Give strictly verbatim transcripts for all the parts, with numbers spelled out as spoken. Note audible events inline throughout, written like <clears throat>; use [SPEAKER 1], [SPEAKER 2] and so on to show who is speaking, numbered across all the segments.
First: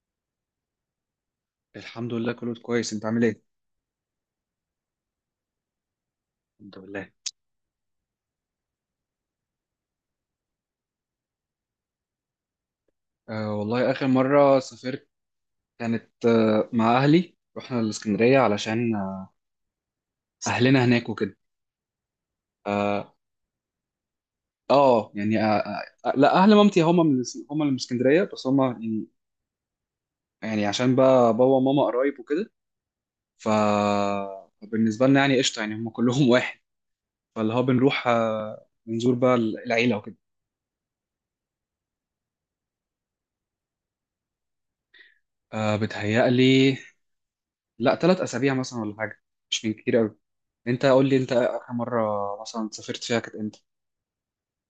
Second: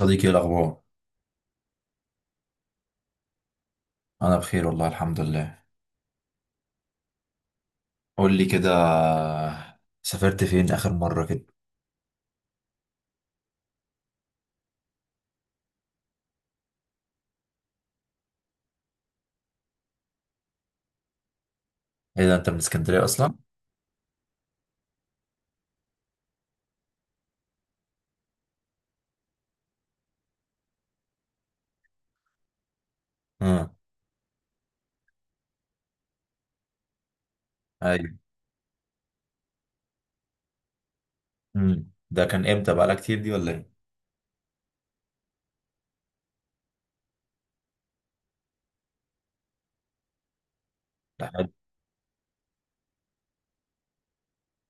[SPEAKER 1] صديقي، إيه الأخبار؟
[SPEAKER 2] الحمد لله، كله كويس، انت عامل ايه؟
[SPEAKER 1] أنا بخير والله الحمد لله.
[SPEAKER 2] الحمد لله.
[SPEAKER 1] قول لي كده، سافرت فين آخر مرة كده؟
[SPEAKER 2] آه والله، اخر مره سافرت كانت آه مع اهلي، رحنا الاسكندريه علشان آه اهلنا هناك وكده.
[SPEAKER 1] إيه ده، أنت من اسكندرية
[SPEAKER 2] اه،
[SPEAKER 1] أصلا؟
[SPEAKER 2] آه يعني آه آه آه، لا اهل مامتي هم من الس- هم اللي من اسكندريه، بس هم يعني يعني عشان بقى بابا وماما قرايب وكده. ف-
[SPEAKER 1] أه.
[SPEAKER 2] فبالنسبه لنا يعني قشطه، يعني هم كلهم <laughs> واحد، فاللي هو بنروح
[SPEAKER 1] أيوة.
[SPEAKER 2] آه بنزور بقى العيله وكده.
[SPEAKER 1] أمم. ده كان إمتى، بقالها كتير دي ولا إيه؟
[SPEAKER 2] آه، بتهيألي. لا، ثلاث اسابيع مثلا ولا حاجه، مش من كتير قوي. انت قول لي،
[SPEAKER 1] ده
[SPEAKER 2] انت
[SPEAKER 1] حلو.
[SPEAKER 2] اخر مره مثلا سافرت فيها كانت امتى؟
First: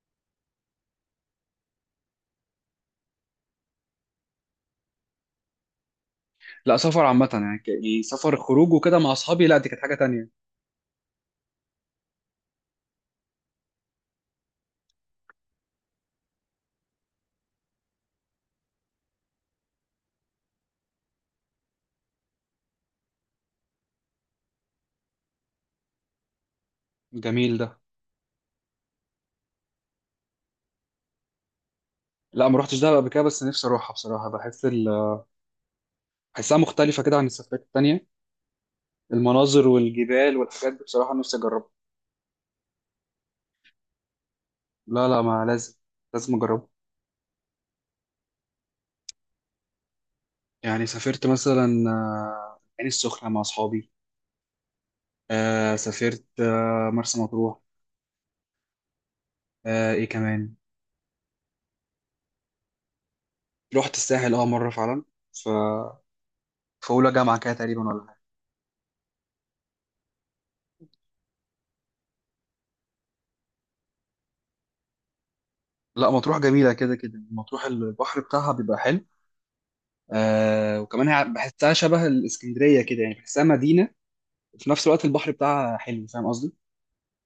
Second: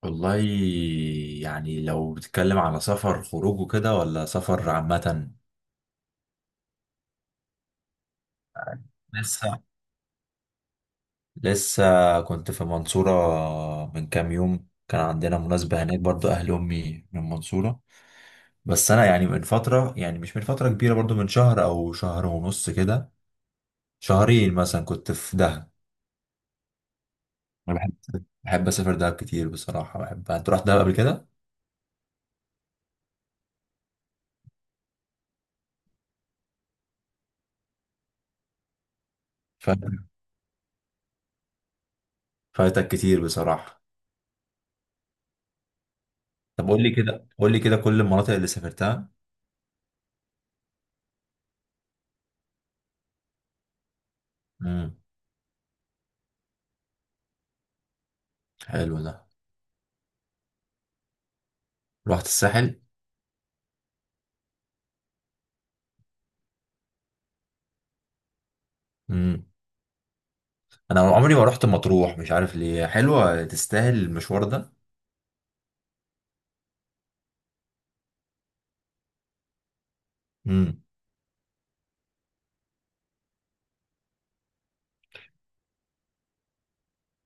[SPEAKER 1] والله يعني لو بتتكلم على سفر خروج وكده ولا سفر عامة؟
[SPEAKER 2] لا، سفر عامه، يعني ك- يعني سفر خروج وكده مع اصحابي، لا
[SPEAKER 1] لسه
[SPEAKER 2] دي كانت حاجه تانية.
[SPEAKER 1] لسه كنت في المنصورة. من كام يوم كان عندنا مناسبة هناك برضو، أهل أمي من المنصورة. بس أنا يعني من فترة، يعني مش من فترة كبيرة برضو، من شهر أو شهر ونص كده. شهرين مثلا كنت في دهب.
[SPEAKER 2] جميل ده.
[SPEAKER 1] انا بحب بحب اسافر دهب كتير بصراحه. بحب، انت رحت دهب قبل كده؟
[SPEAKER 2] لا، ما روحتش دهب قبل كده، بس نفسي اروحها بصراحه، بحس ال... بحسها مختلفه كده عن السفرات التانية. المناظر
[SPEAKER 1] فاتك،
[SPEAKER 2] والجبال والحاجات دي بصراحه نفسي اجربها.
[SPEAKER 1] فاتك كتير بصراحه.
[SPEAKER 2] لا، لا، ما لازم. لازم اجربها.
[SPEAKER 1] طب قول لي كده، قول لي كده، كل المناطق اللي سافرتها.
[SPEAKER 2] يعني سافرت مثلا، آه، العين السخنه مع اصحابي.
[SPEAKER 1] امم.
[SPEAKER 2] آه، سافرت آه، مرسى مطروح.
[SPEAKER 1] حلو ده.
[SPEAKER 2] آه، ايه كمان؟
[SPEAKER 1] رحت الساحل.
[SPEAKER 2] رحت الساحل، اه مره فعلا في اولى جامعه كده تقريبا ولا حاجه.
[SPEAKER 1] امم. انا عمري ما رحت مطروح، مش عارف ليه. حلوه، تستاهل المشوار ده؟
[SPEAKER 2] لا، مطروح جميله كده كده، مطروح البحر بتاعها بيبقى حلو. آه
[SPEAKER 1] امم.
[SPEAKER 2] وكمان هي بحسها شبه الاسكندريه كده، يعني بحسها مدينه. في نفس الوقت البحر بتاعها حلو، فاهم قصدي؟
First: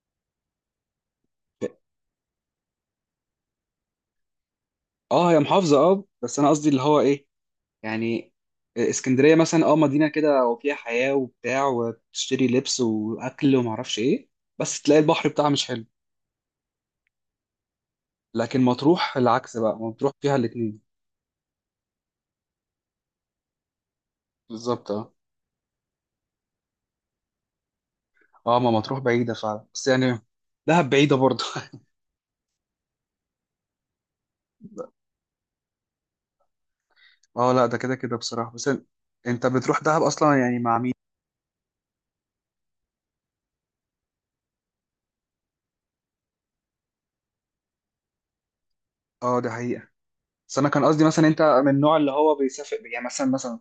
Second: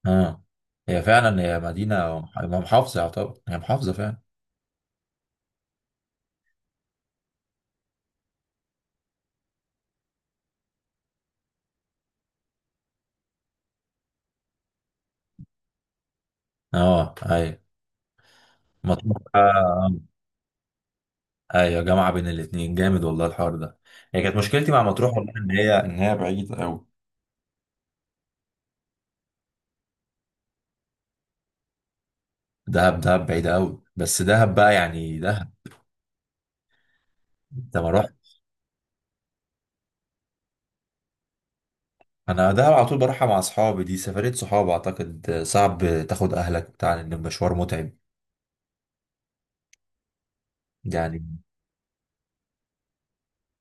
[SPEAKER 1] اه. هي فعلا، هي مدينه محافظه، يعتبر هي محافظه فعلا.
[SPEAKER 2] اه، هي محافظه، اه بس انا قصدي اللي هو ايه، يعني. اسكندريه مثلا اه مدينه كده وفيها حياه وبتاع، وتشتري لبس واكل ومعرفش ايه. بس تلاقي البحر بتاعها مش حلو.
[SPEAKER 1] اه، ايوه.
[SPEAKER 2] لكن مطروح
[SPEAKER 1] مطروح
[SPEAKER 2] العكس، بقى
[SPEAKER 1] آه.
[SPEAKER 2] مطروح فيها الاتنين.
[SPEAKER 1] ايوه، جامعه بين الاتنين، جامد والله الحوار ده. هي كانت مشكلتي مع
[SPEAKER 2] بالظبط، اه.
[SPEAKER 1] مطروح والله، ان هي ان هي بعيده قوي.
[SPEAKER 2] اه، ما مطروح بعيده فعلا، بس يعني دهب بعيده برضه <laughs>
[SPEAKER 1] دهب، دهب بعيده قوي، بس دهب بقى يعني دهب.
[SPEAKER 2] اه، لا
[SPEAKER 1] انت
[SPEAKER 2] ده
[SPEAKER 1] ما
[SPEAKER 2] كده
[SPEAKER 1] رحت؟
[SPEAKER 2] كده بصراحة، بس ان- انت بتروح دهب اصلا يعني مع مين؟
[SPEAKER 1] انا دهب على طول بروحها مع اصحابي، دي سفريه صحاب، اعتقد صعب تاخد اهلك بتاع، ان المشوار متعب.
[SPEAKER 2] اه، ده حقيقة. بس انا كان قصدي
[SPEAKER 1] يعني
[SPEAKER 2] مثلا، انت من النوع اللي هو بيسافر، يعني مثلا مثلا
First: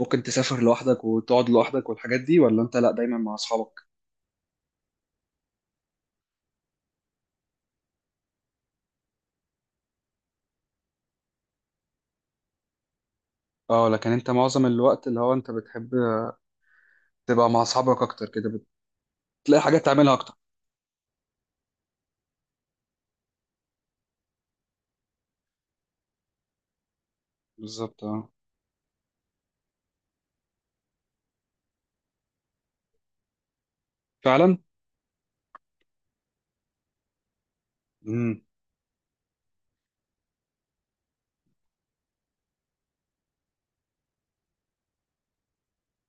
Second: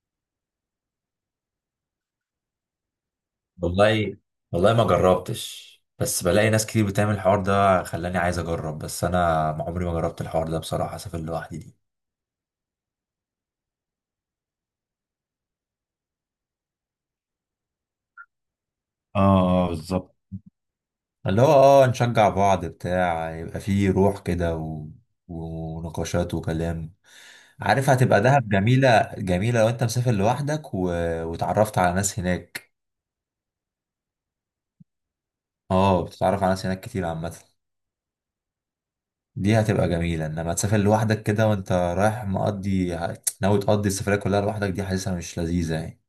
[SPEAKER 2] ممكن تسافر لوحدك وتقعد لوحدك والحاجات دي، ولا انت لا دايما مع اصحابك؟
[SPEAKER 1] والله، والله ما جربتش، بس بلاقي ناس كتير بتعمل الحوار ده خلاني عايز اجرب، بس انا عمري ما جربت الحوار ده بصراحه، اسافر لوحدي دي.
[SPEAKER 2] اه، لكن انت معظم الوقت اللي هو انت بتحب تبقى مع اصحابك اكتر كده.
[SPEAKER 1] اه،
[SPEAKER 2] بتلاقي
[SPEAKER 1] آه،
[SPEAKER 2] حاجات تعملها
[SPEAKER 1] بالظبط.
[SPEAKER 2] اكتر.
[SPEAKER 1] اللي هو اه نشجع بعض بتاع، يبقى فيه روح كده و... ونقاشات وكلام. عارف
[SPEAKER 2] بالظبط،
[SPEAKER 1] هتبقى
[SPEAKER 2] اه.
[SPEAKER 1] دهب جميلة جميلة لو انت مسافر لوحدك و... وتعرفت على ناس هناك.
[SPEAKER 2] فعلا.
[SPEAKER 1] اه، بتتعرف على ناس هناك كتير عامة.
[SPEAKER 2] امم.
[SPEAKER 1] دي هتبقى جميلة، انما تسافر لوحدك كده وانت رايح مقضي، ناوي تقضي السفرية كلها لوحدك، دي حاسسها مش لذيذة يعني.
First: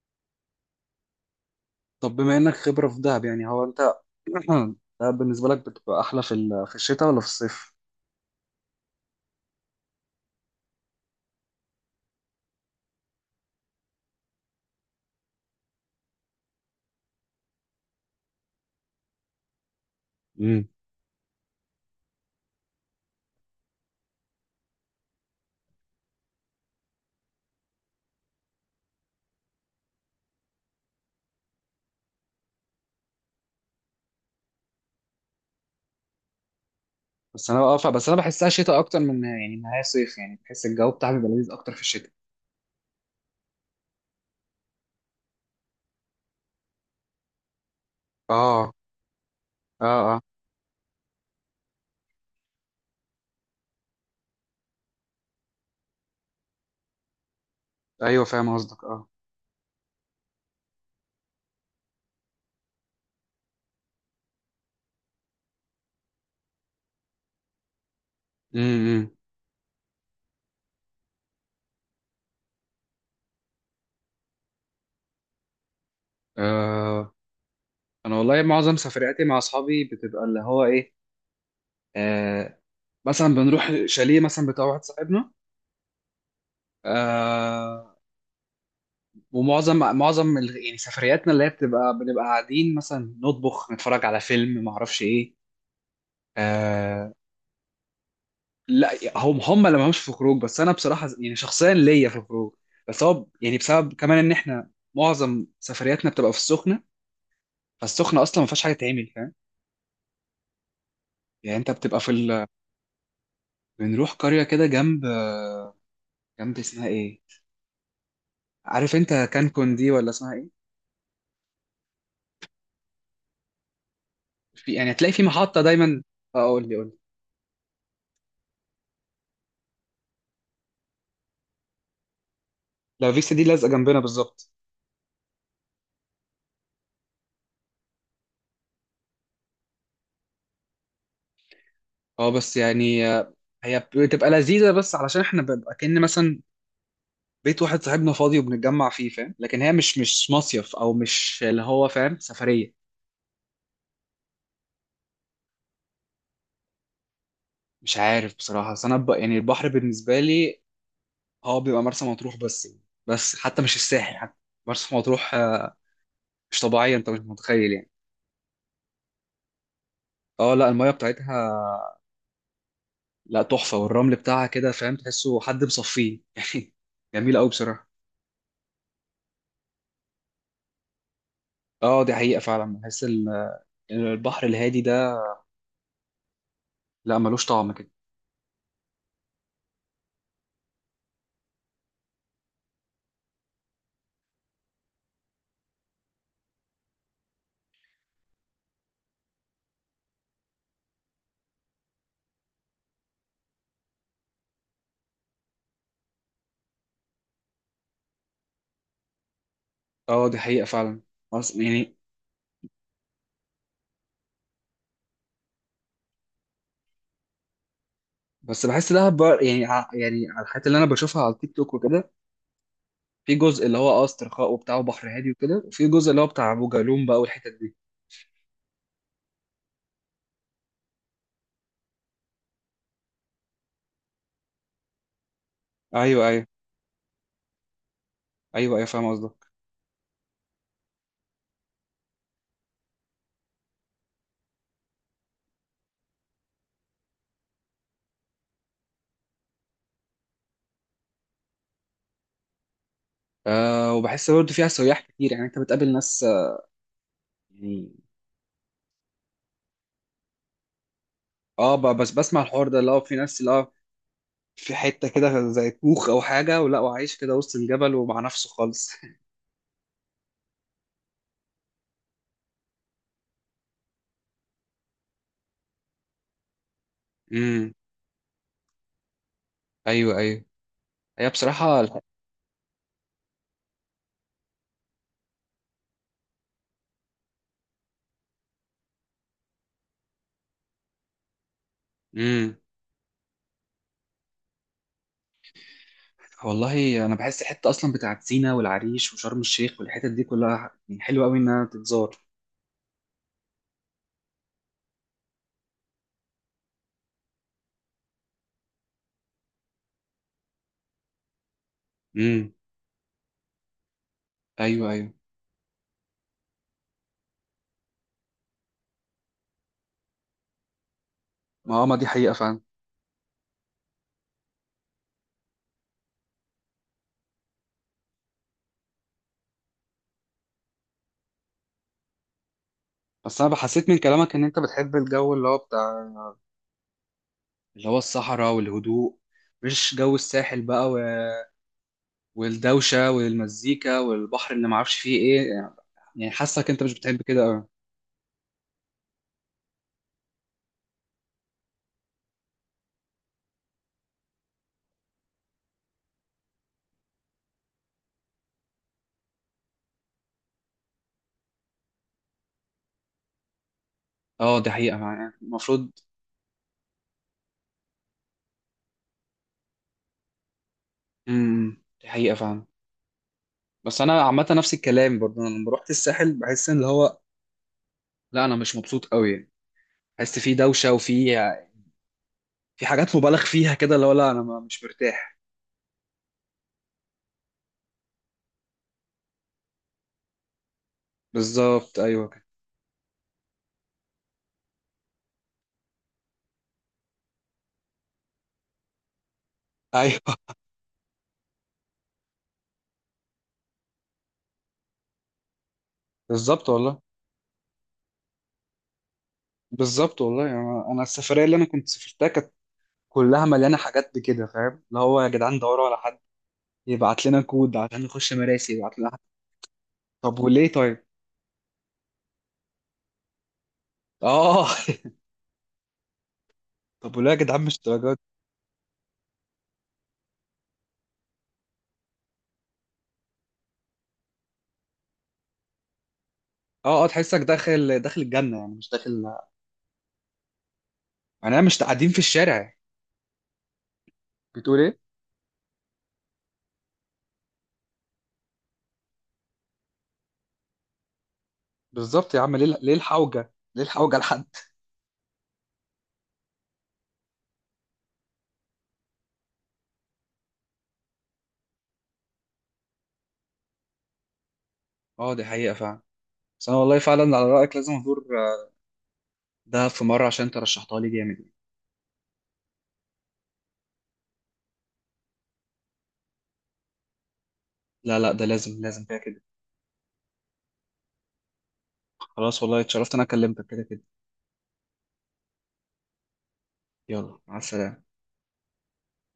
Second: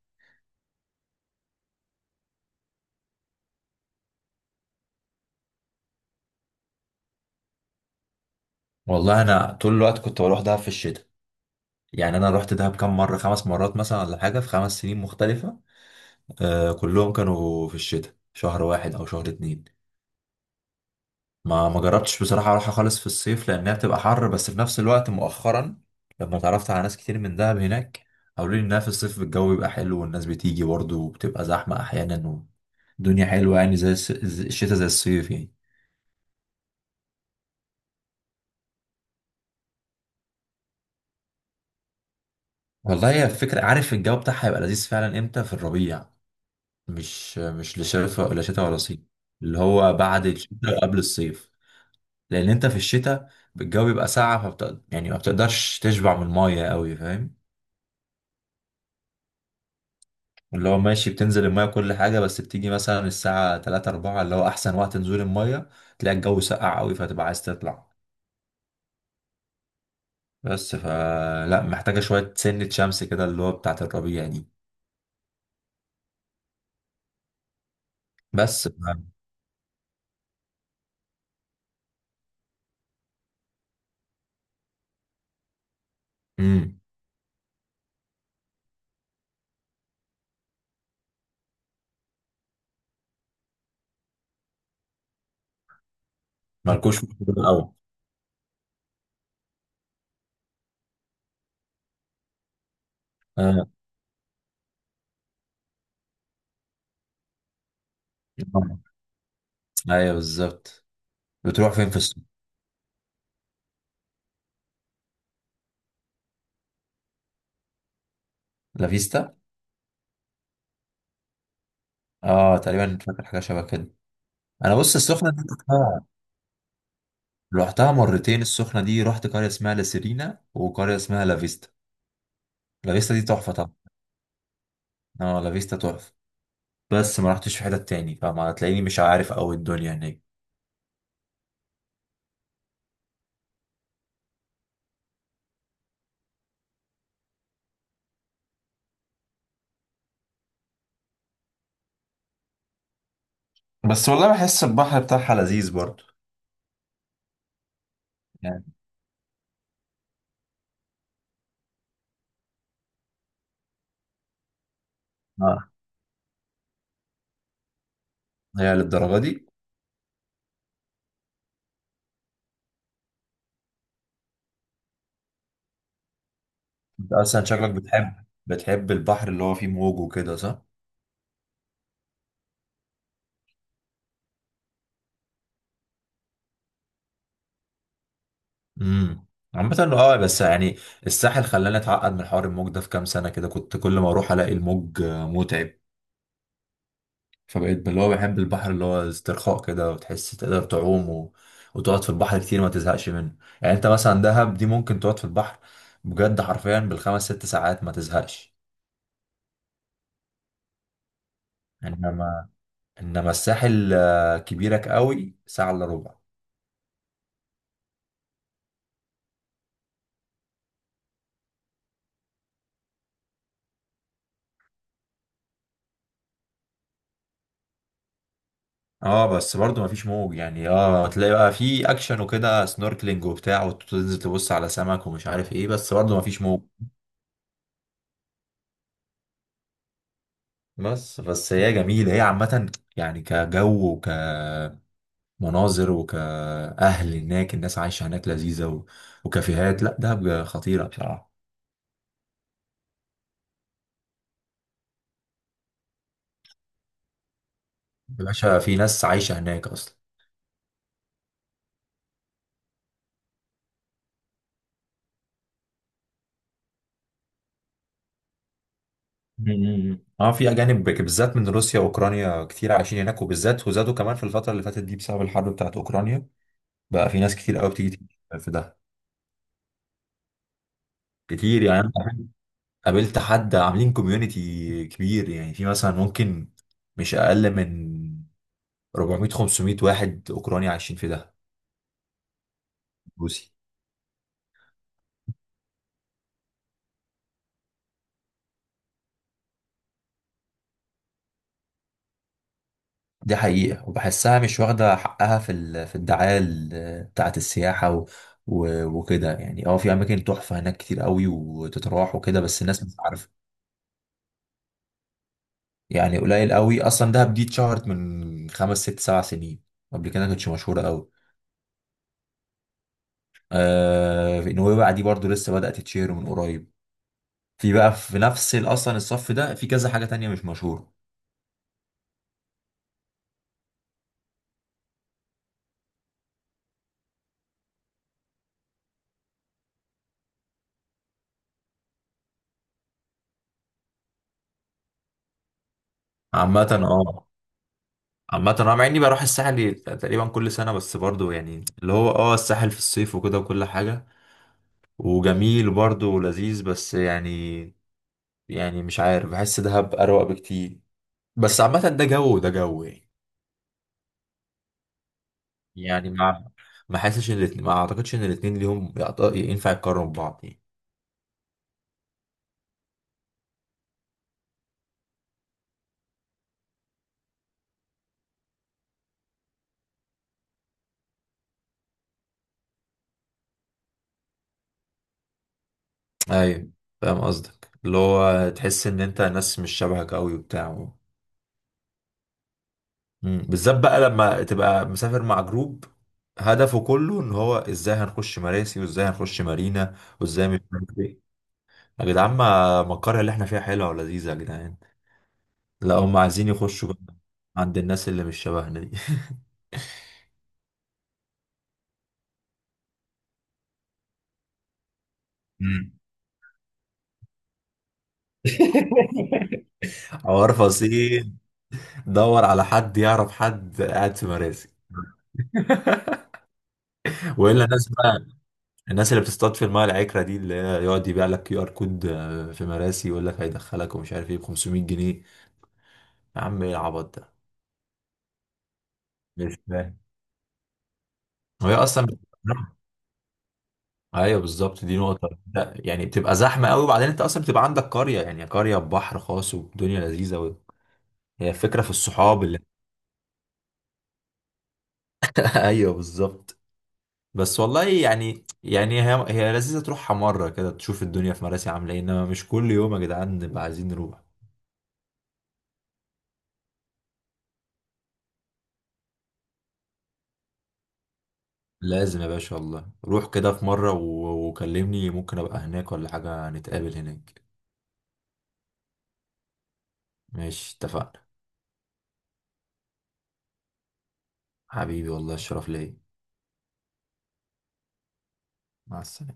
[SPEAKER 2] طب بما انك خبرة في دهب يعني هو انت <clears throat> دهب بالنسبة لك بتبقى احلى في ال- في الشتاء ولا في الصيف؟
[SPEAKER 1] والله انا طول الوقت كنت بروح دهب في الشتاء. يعني انا رحت دهب كام مرة، خمس مرات مثلا ولا حاجة، في خمس سنين مختلفة. آه كلهم كانوا في الشتاء، شهر واحد او شهر اتنين. ما ما جربتش بصراحة اروحها خالص في الصيف لانها بتبقى حر، بس في نفس الوقت مؤخرا لما اتعرفت على ناس كتير من دهب هناك، قالوا لي انها في الصيف الجو بيبقى حلو والناس بتيجي برضه وبتبقى زحمة احيانا، والدنيا حلوة يعني زي الس- زي- الشتاء زي الصيف يعني.
[SPEAKER 2] بس انا اه ف- بس انا بحسها شتاء اكتر من، يعني ان هي صيف، يعني بحس الجو بتاعها بيبقى لذيذ اكتر في الشتاء.
[SPEAKER 1] والله هي الفكرة، عارف الجو بتاعها هيبقى لذيذ فعلا امتى؟ في الربيع. مش مش لا شتاء ولا شتاء
[SPEAKER 2] اه،
[SPEAKER 1] ولا صيف، اللي
[SPEAKER 2] اه،
[SPEAKER 1] هو
[SPEAKER 2] اه،
[SPEAKER 1] بعد الشتاء وقبل الصيف. لان انت في الشتاء الجو بيبقى ساقع، فبت... يعني ما بتقدرش تشبع من المايه قوي فاهم.
[SPEAKER 2] ايوه، فاهم قصدك، اه.
[SPEAKER 1] اللي هو ماشي بتنزل المايه كل حاجه، بس بتيجي مثلا الساعه تلاتة اربعة اللي هو احسن وقت نزول المايه، تلاقي الجو ساقع قوي فتبقى عايز تطلع.
[SPEAKER 2] امم.
[SPEAKER 1] بس فلا، محتاجه شويه سنه شمس كده اللي هو بتاعه الربيع دي.
[SPEAKER 2] آه. انا والله
[SPEAKER 1] بس.
[SPEAKER 2] معظم سفرياتي مع اصحابي بتبقى اللي هو ايه. آه. مثلا بنروح شاليه مثلا بتاع واحد صاحبنا.
[SPEAKER 1] امم.
[SPEAKER 2] آه. ومعظم معظم ال- يعني سفرياتنا اللي هي بتبقى بنبقى قاعدين مثلا نطبخ، نتفرج على فيلم، ما اعرفش ايه.
[SPEAKER 1] مالكوش في
[SPEAKER 2] آه.
[SPEAKER 1] الجو الاول؟
[SPEAKER 2] لا، هم هم اللي مالهمش في خروج، بس انا بصراحه يعني شخصيا ليا في الخروج. بس هو يعني
[SPEAKER 1] آه.
[SPEAKER 2] بسبب كمان ان احنا معظم سفرياتنا بتبقى في السخنه. فالسخنه اصلا ما فيهاش حاجه
[SPEAKER 1] آه.
[SPEAKER 2] تعمل، فاهم.
[SPEAKER 1] ايوه بالظبط.
[SPEAKER 2] يعني انت
[SPEAKER 1] بتروح فين في
[SPEAKER 2] بتبقى في
[SPEAKER 1] السوق؟
[SPEAKER 2] ال... بنروح قريه كده جنب جنب اسمها ايه؟ عارف انت
[SPEAKER 1] لافيستا.
[SPEAKER 2] كانكون دي ولا اسمها ايه؟
[SPEAKER 1] اه تقريبا، فاكر حاجه شبه كده.
[SPEAKER 2] في
[SPEAKER 1] انا
[SPEAKER 2] يعني
[SPEAKER 1] بص،
[SPEAKER 2] هتلاقي في
[SPEAKER 1] السخنه دي
[SPEAKER 2] محطه دايما. اه، قول لي، قول لي.
[SPEAKER 1] رحتها مرتين، السخنة دي رحت قرية اسمها لاسيرينا وقرية اسمها لافيستا.
[SPEAKER 2] لا
[SPEAKER 1] لافيستا دي
[SPEAKER 2] فيستا دي
[SPEAKER 1] تحفة
[SPEAKER 2] لازقه
[SPEAKER 1] طبعا.
[SPEAKER 2] جنبنا بالظبط.
[SPEAKER 1] اه، لافيستا تحفة، بس ما رحتش في حتة تاني فما هتلاقيني مش عارف أوي الدنيا هناك.
[SPEAKER 2] اه، بس يعني آه، هي بتبقى لذيذه، بس علشان احنا بنبقى كأن مثلا بيت واحد صاحبنا فاضي وبنتجمع فيه، فاهم؟ لكن هي مش مش مصيف، او مش اللي هو فاهم، سفريه.
[SPEAKER 1] بس والله بحس البحر بتاعها لذيذ برضه.
[SPEAKER 2] مش عارف
[SPEAKER 1] يعني،
[SPEAKER 2] بصراحه، بس انا ب... يعني البحر بالنسبه لي هو بيبقى مرسى مطروح، بس يعني. بس حتى مش الساحل، حتى مرسى مطروح
[SPEAKER 1] اه
[SPEAKER 2] آه، مش طبيعيه، انت مش متخيل يعني.
[SPEAKER 1] هي للدرجة دي؟
[SPEAKER 2] اه، لا، الميه بتاعتها، لا تحفه، والرمل بتاعها كده، فاهم؟ تحسه حد مصفيه <laughs> يعني.
[SPEAKER 1] انت
[SPEAKER 2] جميل
[SPEAKER 1] أصلا
[SPEAKER 2] قوي
[SPEAKER 1] شكلك
[SPEAKER 2] بصراحه.
[SPEAKER 1] بتحب بتحب البحر اللي هو فيه موج وكده صح؟
[SPEAKER 2] اه، دي حقيقه فعلا. بحس ال- البحر الهادي ده، لا ملوش طعم كده.
[SPEAKER 1] امم. عامة اه، بس يعني الساحل خلاني اتعقد من حوار الموج ده في كام سنة كده، كنت كل ما اروح الاقي الموج آه، متعب. فبقيت اللي هو بحب البحر اللي هو استرخاء كده، وتحس تقدر تعوم و... وتقعد في البحر كتير ما تزهقش منه. يعني انت مثلا دهب دي ممكن تقعد في البحر بجد، حرفيا بالخمس ست ساعات ما تزهقش.
[SPEAKER 2] اه، دي حقيقه فعلا. مرس- يعني
[SPEAKER 1] انما، انما الساحل آه، كبيرك قوي ساعة الا ربع.
[SPEAKER 2] بس بحس دهب بقى، يعني ع- يعني على الحاجات اللي انا بشوفها على التيك توك وكده. في جزء اللي هو اه استرخاء وبتاع وبحر هادي وكده، وفي جزء اللي هو بتاع ابو جالوم بقى والحتت دي.
[SPEAKER 1] اه بس برضو ما فيش موج، يعني اه تلاقي بقى في اكشن وكده سنوركلينج وبتاع، وتنزل تبص على سمك ومش عارف ايه، بس برضو ما
[SPEAKER 2] ايوه،
[SPEAKER 1] فيش
[SPEAKER 2] ايوه.
[SPEAKER 1] موج.
[SPEAKER 2] ايوه، ايوه، فاهم قصدك.
[SPEAKER 1] بس بس هي جميلة هي عامة، يعني كجو، وك مناظر وكأهل هناك، الناس عايشة هناك لذيذة، و... وكافيهات، لا دهب خطيرة بصراحة.
[SPEAKER 2] آه، وبحس برضه فيها سياح كتير، يعني انت بتقابل ناس آه، يعني.
[SPEAKER 1] يا باشا في ناس عايشة هناك أصلا.
[SPEAKER 2] اه، ب- بس بسمع الحوار ده، اللي هو في ناس اللي هو في حته كده، زي كوخ او حاجه، ولا وعايش كده وسط الجبل ومع نفسه خالص <laughs>
[SPEAKER 1] مم. اه في أجانب بك- بالذات من روسيا وأوكرانيا كتير عايشين هناك، وبالذات وزادوا كمان في الفترة اللي فاتت دي بسبب الحرب بتاعت أوكرانيا. بقى في ناس كتير قوي
[SPEAKER 2] امم،
[SPEAKER 1] بتيجي تيجي في دهب.
[SPEAKER 2] ايوه، ايوه. هي
[SPEAKER 1] كتير يعني،
[SPEAKER 2] بصراحه.
[SPEAKER 1] أنا قابلت قابلت حد عاملين كوميونيتي كبير، يعني في مثلا ممكن، مش أقل من أربعمائة خمسمائة واحد أوكراني عايشين في دهب،
[SPEAKER 2] امم.
[SPEAKER 1] روسي.
[SPEAKER 2] والله، انا بحس الحته اصلا بتاعت سينا والعريش وشرم الشيخ والحتت دي كلها، يعني حلوه قوي انها تتزار.
[SPEAKER 1] دي حقيقة، وبحسها مش واخدة حقها في ال... في الدعاية ال- بتاعة السياحة و... و... وكده يعني، اه في أماكن تحفة هناك كتير قوي وتتراح وكده
[SPEAKER 2] امم،
[SPEAKER 1] بس الناس مش عارفة.
[SPEAKER 2] ايوه، ايوه.
[SPEAKER 1] يعني قليل قوي أصلا، دهب دي اتشهرت من خمس ست سبع سنين، قبل كده ما كانتش مشهورة قوي.
[SPEAKER 2] ما ما دي حقيقه فعلا.
[SPEAKER 1] آه في نويبع دي برضو لسه بدأت تتشهر من قريب. في بقى في نفس ال- أصلا الصف ده في كذا حاجة تانية مش مشهورة.
[SPEAKER 2] بس انا بحسيت من كلامك ان انت بتحب الجو اللي هو بتاع، اللي هو الصحراء والهدوء، مش جو الساحل بقى و- والدوشه والمزيكا والبحر اللي معرفش فيه ايه. يعني
[SPEAKER 1] عامة
[SPEAKER 2] حاسك انت مش بتحب
[SPEAKER 1] اه،
[SPEAKER 2] كده قوي.
[SPEAKER 1] عامة انا مع اني بروح الساحل تقريبا كل سنة، بس برضو يعني اللي هو اه الساحل في الصيف وكده وكل حاجة، وجميل برضه ولذيذ بس يعني، يعني مش عارف بحس دهب أروق بكتير، بس عامة ده جو وده جو يعني.
[SPEAKER 2] اه، دي حقيقه يعني المفروض.
[SPEAKER 1] يعني ما ما حاسش ان الاتنين، ما اعتقدش ان الاتنين ليهم يعط- ينفع يتقارنوا ببعض يعني.
[SPEAKER 2] امم، دي حقيقه فعلا. بس انا عامه نفس الكلام برضه. أنا لما رحت الساحل بحس ان اللي هو، لا انا مش مبسوط قوي. حس فيه دوشه، وفي في حاجات مبالغ فيها كده، اللي هو لا انا ما- مش مرتاح.
[SPEAKER 1] ايوه فاهم قصدك، اللي هو تحس ان انت ناس مش شبهك قوي وبتاع.
[SPEAKER 2] بالظبط، ايوه، كده.
[SPEAKER 1] مم. بالذات بقى لما تبقى مسافر مع جروب، هدفه كله ان هو ازاي هنخش مراسي وازاي هنخش مارينا،
[SPEAKER 2] ايوه
[SPEAKER 1] وازاي
[SPEAKER 2] <laughs>
[SPEAKER 1] مش عارف ايه، يا جدعان ما ما القرية اللي احنا فيها حلوة ولذيذة يا جدعان، لا هم عايزين
[SPEAKER 2] بالظبط
[SPEAKER 1] يخشوا
[SPEAKER 2] والله.
[SPEAKER 1] بقى عند الناس اللي مش شبهنا دي. <laughs>
[SPEAKER 2] بالظبط والله يعني. انا السفريه اللي انا كنت سافرتها كانت كلها مليانه حاجات بكده، فاهم؟ اللي هو يا جدعان دوروا
[SPEAKER 1] مم.
[SPEAKER 2] على حد يبعت لنا كود عشان نخش مراسي، يبعت لنا حد. طب
[SPEAKER 1] حوار
[SPEAKER 2] وليه طيب؟
[SPEAKER 1] فصيل، دور على حد يعرف حد قاعد في
[SPEAKER 2] اه
[SPEAKER 1] مراسي.
[SPEAKER 2] <laughs>
[SPEAKER 1] <laughs>
[SPEAKER 2] طب وليه يا جدعان
[SPEAKER 1] والا
[SPEAKER 2] مش
[SPEAKER 1] الناس
[SPEAKER 2] درجات؟
[SPEAKER 1] بقى، الناس اللي بتصطاد في المايه العكره دي اللي هي يقعد يبيع لك كيو ار كود آه، في مراسي، يقول لك هيدخلك ومش عارف ايه ب خمسمائة جنيه. يا عم ايه
[SPEAKER 2] اه، اه،
[SPEAKER 1] العبط ده؟
[SPEAKER 2] تحسك داخل داخل الجنه يعني، مش داخل.
[SPEAKER 1] مش فاهم.
[SPEAKER 2] يعني
[SPEAKER 1] وهي
[SPEAKER 2] مش
[SPEAKER 1] اصلا
[SPEAKER 2] قاعدين في
[SPEAKER 1] بت-.
[SPEAKER 2] الشارع.
[SPEAKER 1] ايوه
[SPEAKER 2] بتقول
[SPEAKER 1] بالظبط، دي
[SPEAKER 2] ايه؟
[SPEAKER 1] نقطه. لا يعني بتبقى زحمه قوي، وبعدين انت اصلا بتبقى عندك قريه، يعني قريه ببحر خاص والدنيا لذيذه قوي. هي الفكره في
[SPEAKER 2] بالظبط يا
[SPEAKER 1] الصحاب
[SPEAKER 2] عم،
[SPEAKER 1] اللي.
[SPEAKER 2] ليه ليه الحوجه؟ ليه الحوجه لحد؟
[SPEAKER 1] <laughs> ايوه بالظبط. بس والله يعني يعني، هي هي لذيذة تروحها مرة كده تشوف الدنيا في مراسي عاملة ايه، انما مش كل يوم يا جدعان نبقى عايزين نروح.
[SPEAKER 2] اه، دي حقيقه فعلا. بس انا والله فعلا على رايك، لازم ازور دهب في مره عشان انت رشحتها لي جامد.
[SPEAKER 1] لازم يا باشا والله، روح كده في مرة و- وكلمني، ممكن ابقى هناك ولا حاجة نتقابل هناك.
[SPEAKER 2] لا، لا، ده لازم، لازم كده كده.
[SPEAKER 1] ماشي اتفقنا.
[SPEAKER 2] خلاص والله، اتشرفت إن انا كلمتك كده كده.
[SPEAKER 1] حبيبي والله الشرف ليا.
[SPEAKER 2] يلا، مع السلامه.
[SPEAKER 1] مع السلامة.